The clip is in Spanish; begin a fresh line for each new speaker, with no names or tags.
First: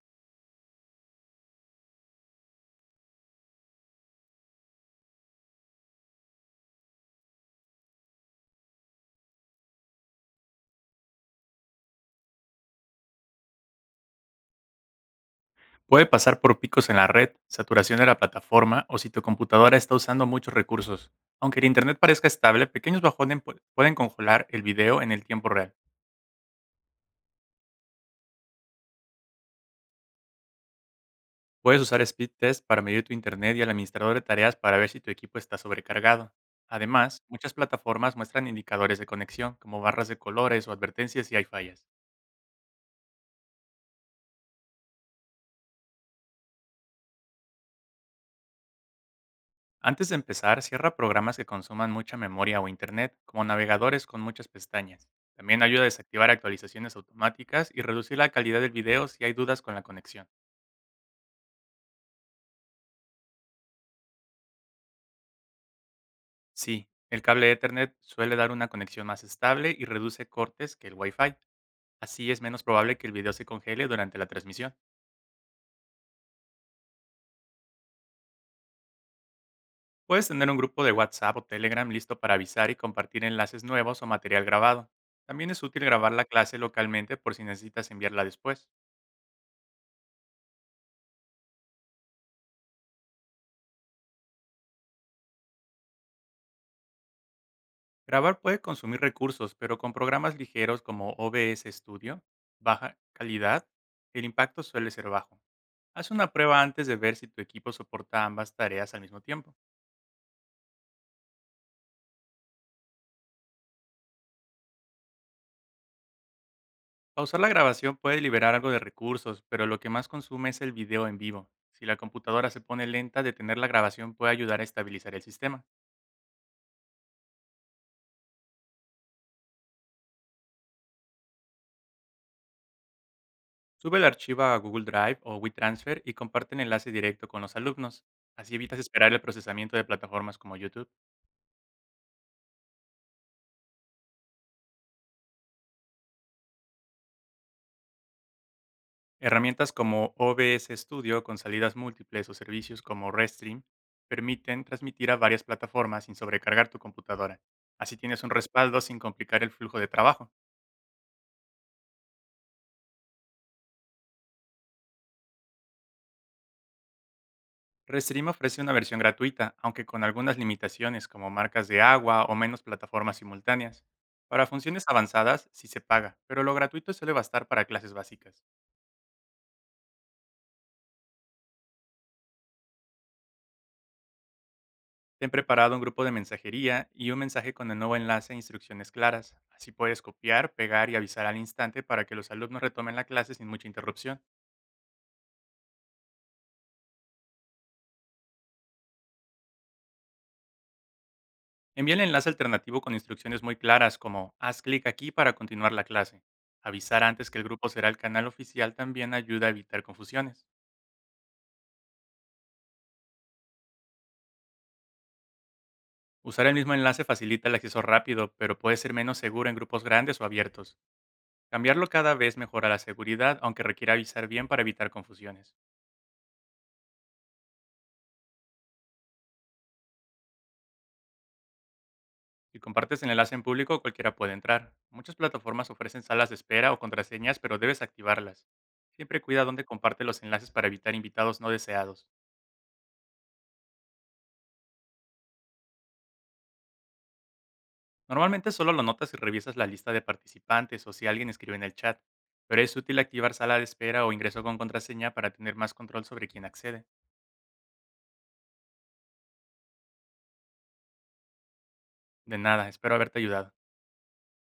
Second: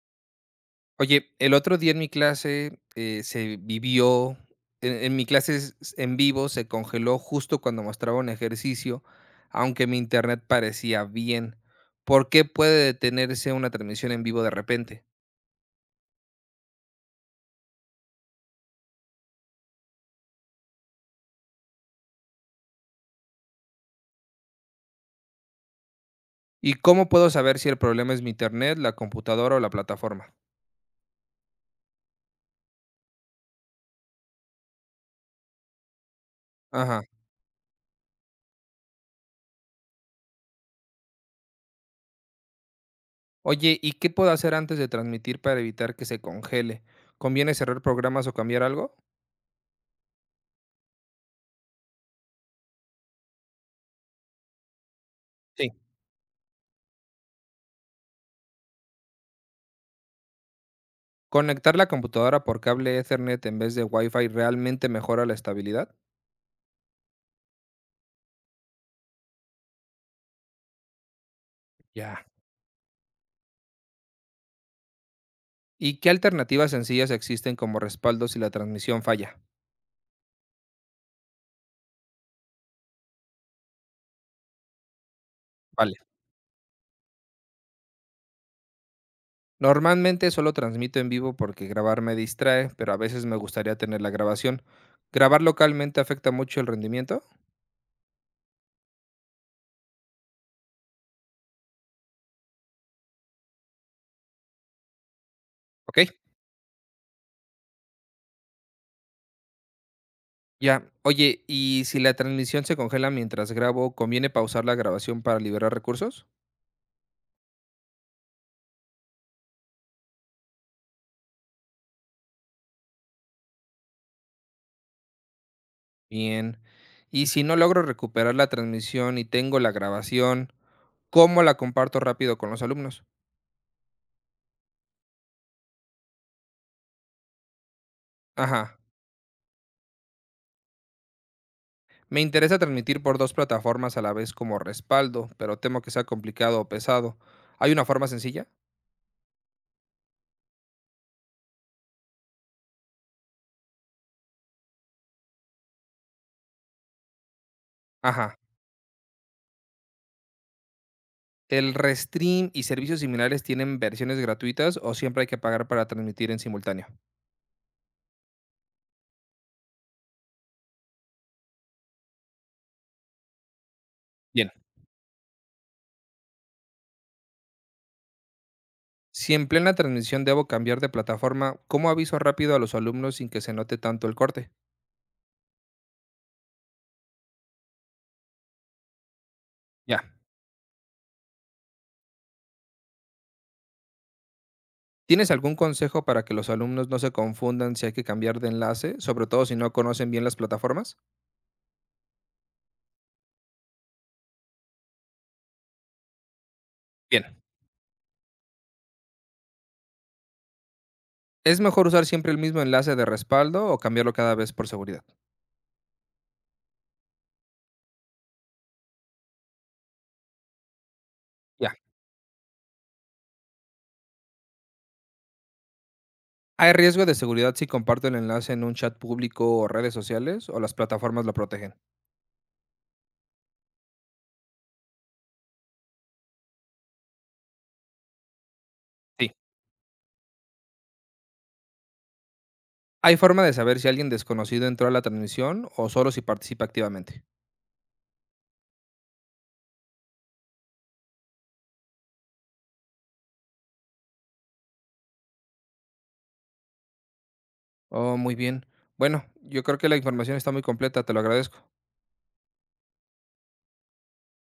Oye, el otro día en mi clase, se vivió en mi clase s en vivo se congeló justo cuando mostraba un ejercicio, aunque mi internet parecía bien. ¿Por qué puede detenerse una transmisión en vivo de repente?
Puede pasar por picos en la red, saturación de la plataforma o si tu computadora está usando muchos recursos. Aunque el Internet parezca estable, pequeños pueden congelar el video en el tiempo real.
¿Y cómo puedo saber si el problema es mi internet, la computadora o la plataforma?
Puedes usar Speed Test para medir tu Internet y al administrador de tareas para ver si tu equipo está sobrecargado.
Ajá.
Además, muchas plataformas muestran indicadores de conexión, como barras de colores o advertencias si hay fallas.
Oye, ¿y qué puedo hacer antes de transmitir para evitar que se congele? ¿Conviene cerrar programas o cambiar algo?
Antes de empezar, cierra programas que consuman mucha memoria o internet, como navegadores con muchas pestañas. También
Sí.
ayuda a desactivar actualizaciones automáticas y reducir la calidad del video si hay dudas con la conexión.
¿Conectar la computadora por cable Ethernet en vez de Wi-Fi realmente mejora la estabilidad?
Sí, el cable Ethernet suele dar una conexión más estable y reduce cortes que el Wi-Fi.
Ya.
Así es menos probable que el video se congele durante la transmisión.
¿Y qué alternativas sencillas existen como respaldo si la transmisión falla?
Puedes tener un grupo de WhatsApp o Telegram listo para avisar y compartir enlaces nuevos o material grabado. También es útil
Vale.
grabar la clase localmente por si necesitas enviarla después.
Normalmente solo transmito en vivo porque grabar me distrae, pero a veces me gustaría tener la grabación. ¿Grabar localmente afecta mucho el rendimiento?
Grabar puede consumir recursos, pero con programas ligeros como OBS Studio, baja calidad, el impacto suele ser bajo.
Ok.
Haz una prueba antes de ver si tu equipo soporta ambas tareas al mismo tiempo.
Ya. Oye, ¿y si la transmisión se congela mientras grabo, conviene pausar la grabación para liberar recursos?
Pausar la grabación puede liberar algo de recursos, pero lo que más consume es el video en vivo. Si la computadora se pone lenta, detener la grabación puede ayudar a estabilizar el sistema.
Bien. ¿Y si no logro recuperar la transmisión y tengo la grabación, cómo la comparto rápido con los alumnos?
Sube el archivo a Google Drive o WeTransfer y comparte el enlace directo con los alumnos. Así
Ajá.
evitas esperar el procesamiento de plataformas como YouTube.
Me interesa transmitir por dos plataformas a la vez como respaldo, pero temo que sea complicado o pesado. ¿Hay una forma sencilla?
Herramientas como OBS Studio con salidas múltiples o servicios como Restream permiten transmitir a varias plataformas sin sobrecargar tu computadora. Así tienes un
Ajá.
respaldo sin complicar el flujo de trabajo.
¿El Restream y servicios similares tienen versiones gratuitas o siempre hay que pagar para transmitir en simultáneo?
Restream ofrece una versión gratuita, aunque con algunas limitaciones como marcas de agua o menos plataformas simultáneas. Para
Bien.
funciones avanzadas sí se paga, pero lo gratuito suele bastar para clases básicas.
Si en plena transmisión debo cambiar de plataforma, ¿cómo aviso rápido a los alumnos sin que se note tanto el corte?
Ten preparado un grupo de mensajería y un mensaje con el nuevo enlace e instrucciones claras. Así puedes
Ya.
copiar, pegar y avisar al instante para que los alumnos retomen la clase sin mucha interrupción.
¿Tienes algún consejo para que los alumnos no se confundan si hay que cambiar de enlace, sobre todo si no conocen bien las plataformas?
Envía el enlace alternativo con instrucciones muy claras como haz clic aquí para continuar la clase. Avisar antes que
Bien.
el grupo será el canal oficial también ayuda a evitar confusiones.
¿Es mejor usar siempre el mismo enlace de respaldo o cambiarlo cada vez por seguridad?
Usar el mismo enlace facilita el acceso rápido, pero puede ser menos seguro en grupos grandes o abiertos.
Ya.
Cambiarlo cada vez mejora la seguridad, aunque requiere avisar bien para evitar confusiones.
¿Hay riesgo de seguridad si comparto el enlace en un chat público o redes sociales o las plataformas lo protegen?
Si compartes el enlace en público, cualquiera puede entrar. Muchas plataformas ofrecen salas de espera o contraseñas, pero debes activarlas. Siempre
Sí.
cuida dónde comparte los enlaces para evitar invitados no deseados.
¿Hay forma de saber si alguien desconocido entró a la transmisión o solo si participa activamente?
Normalmente solo lo notas si revisas la lista de participantes o si alguien escribe en el chat, pero es útil activar sala de espera o ingreso con contraseña para tener más control sobre quién accede.
Oh, muy bien. Bueno, yo creo que la información está muy completa, te lo agradezco.
De nada, espero haberte ayudado.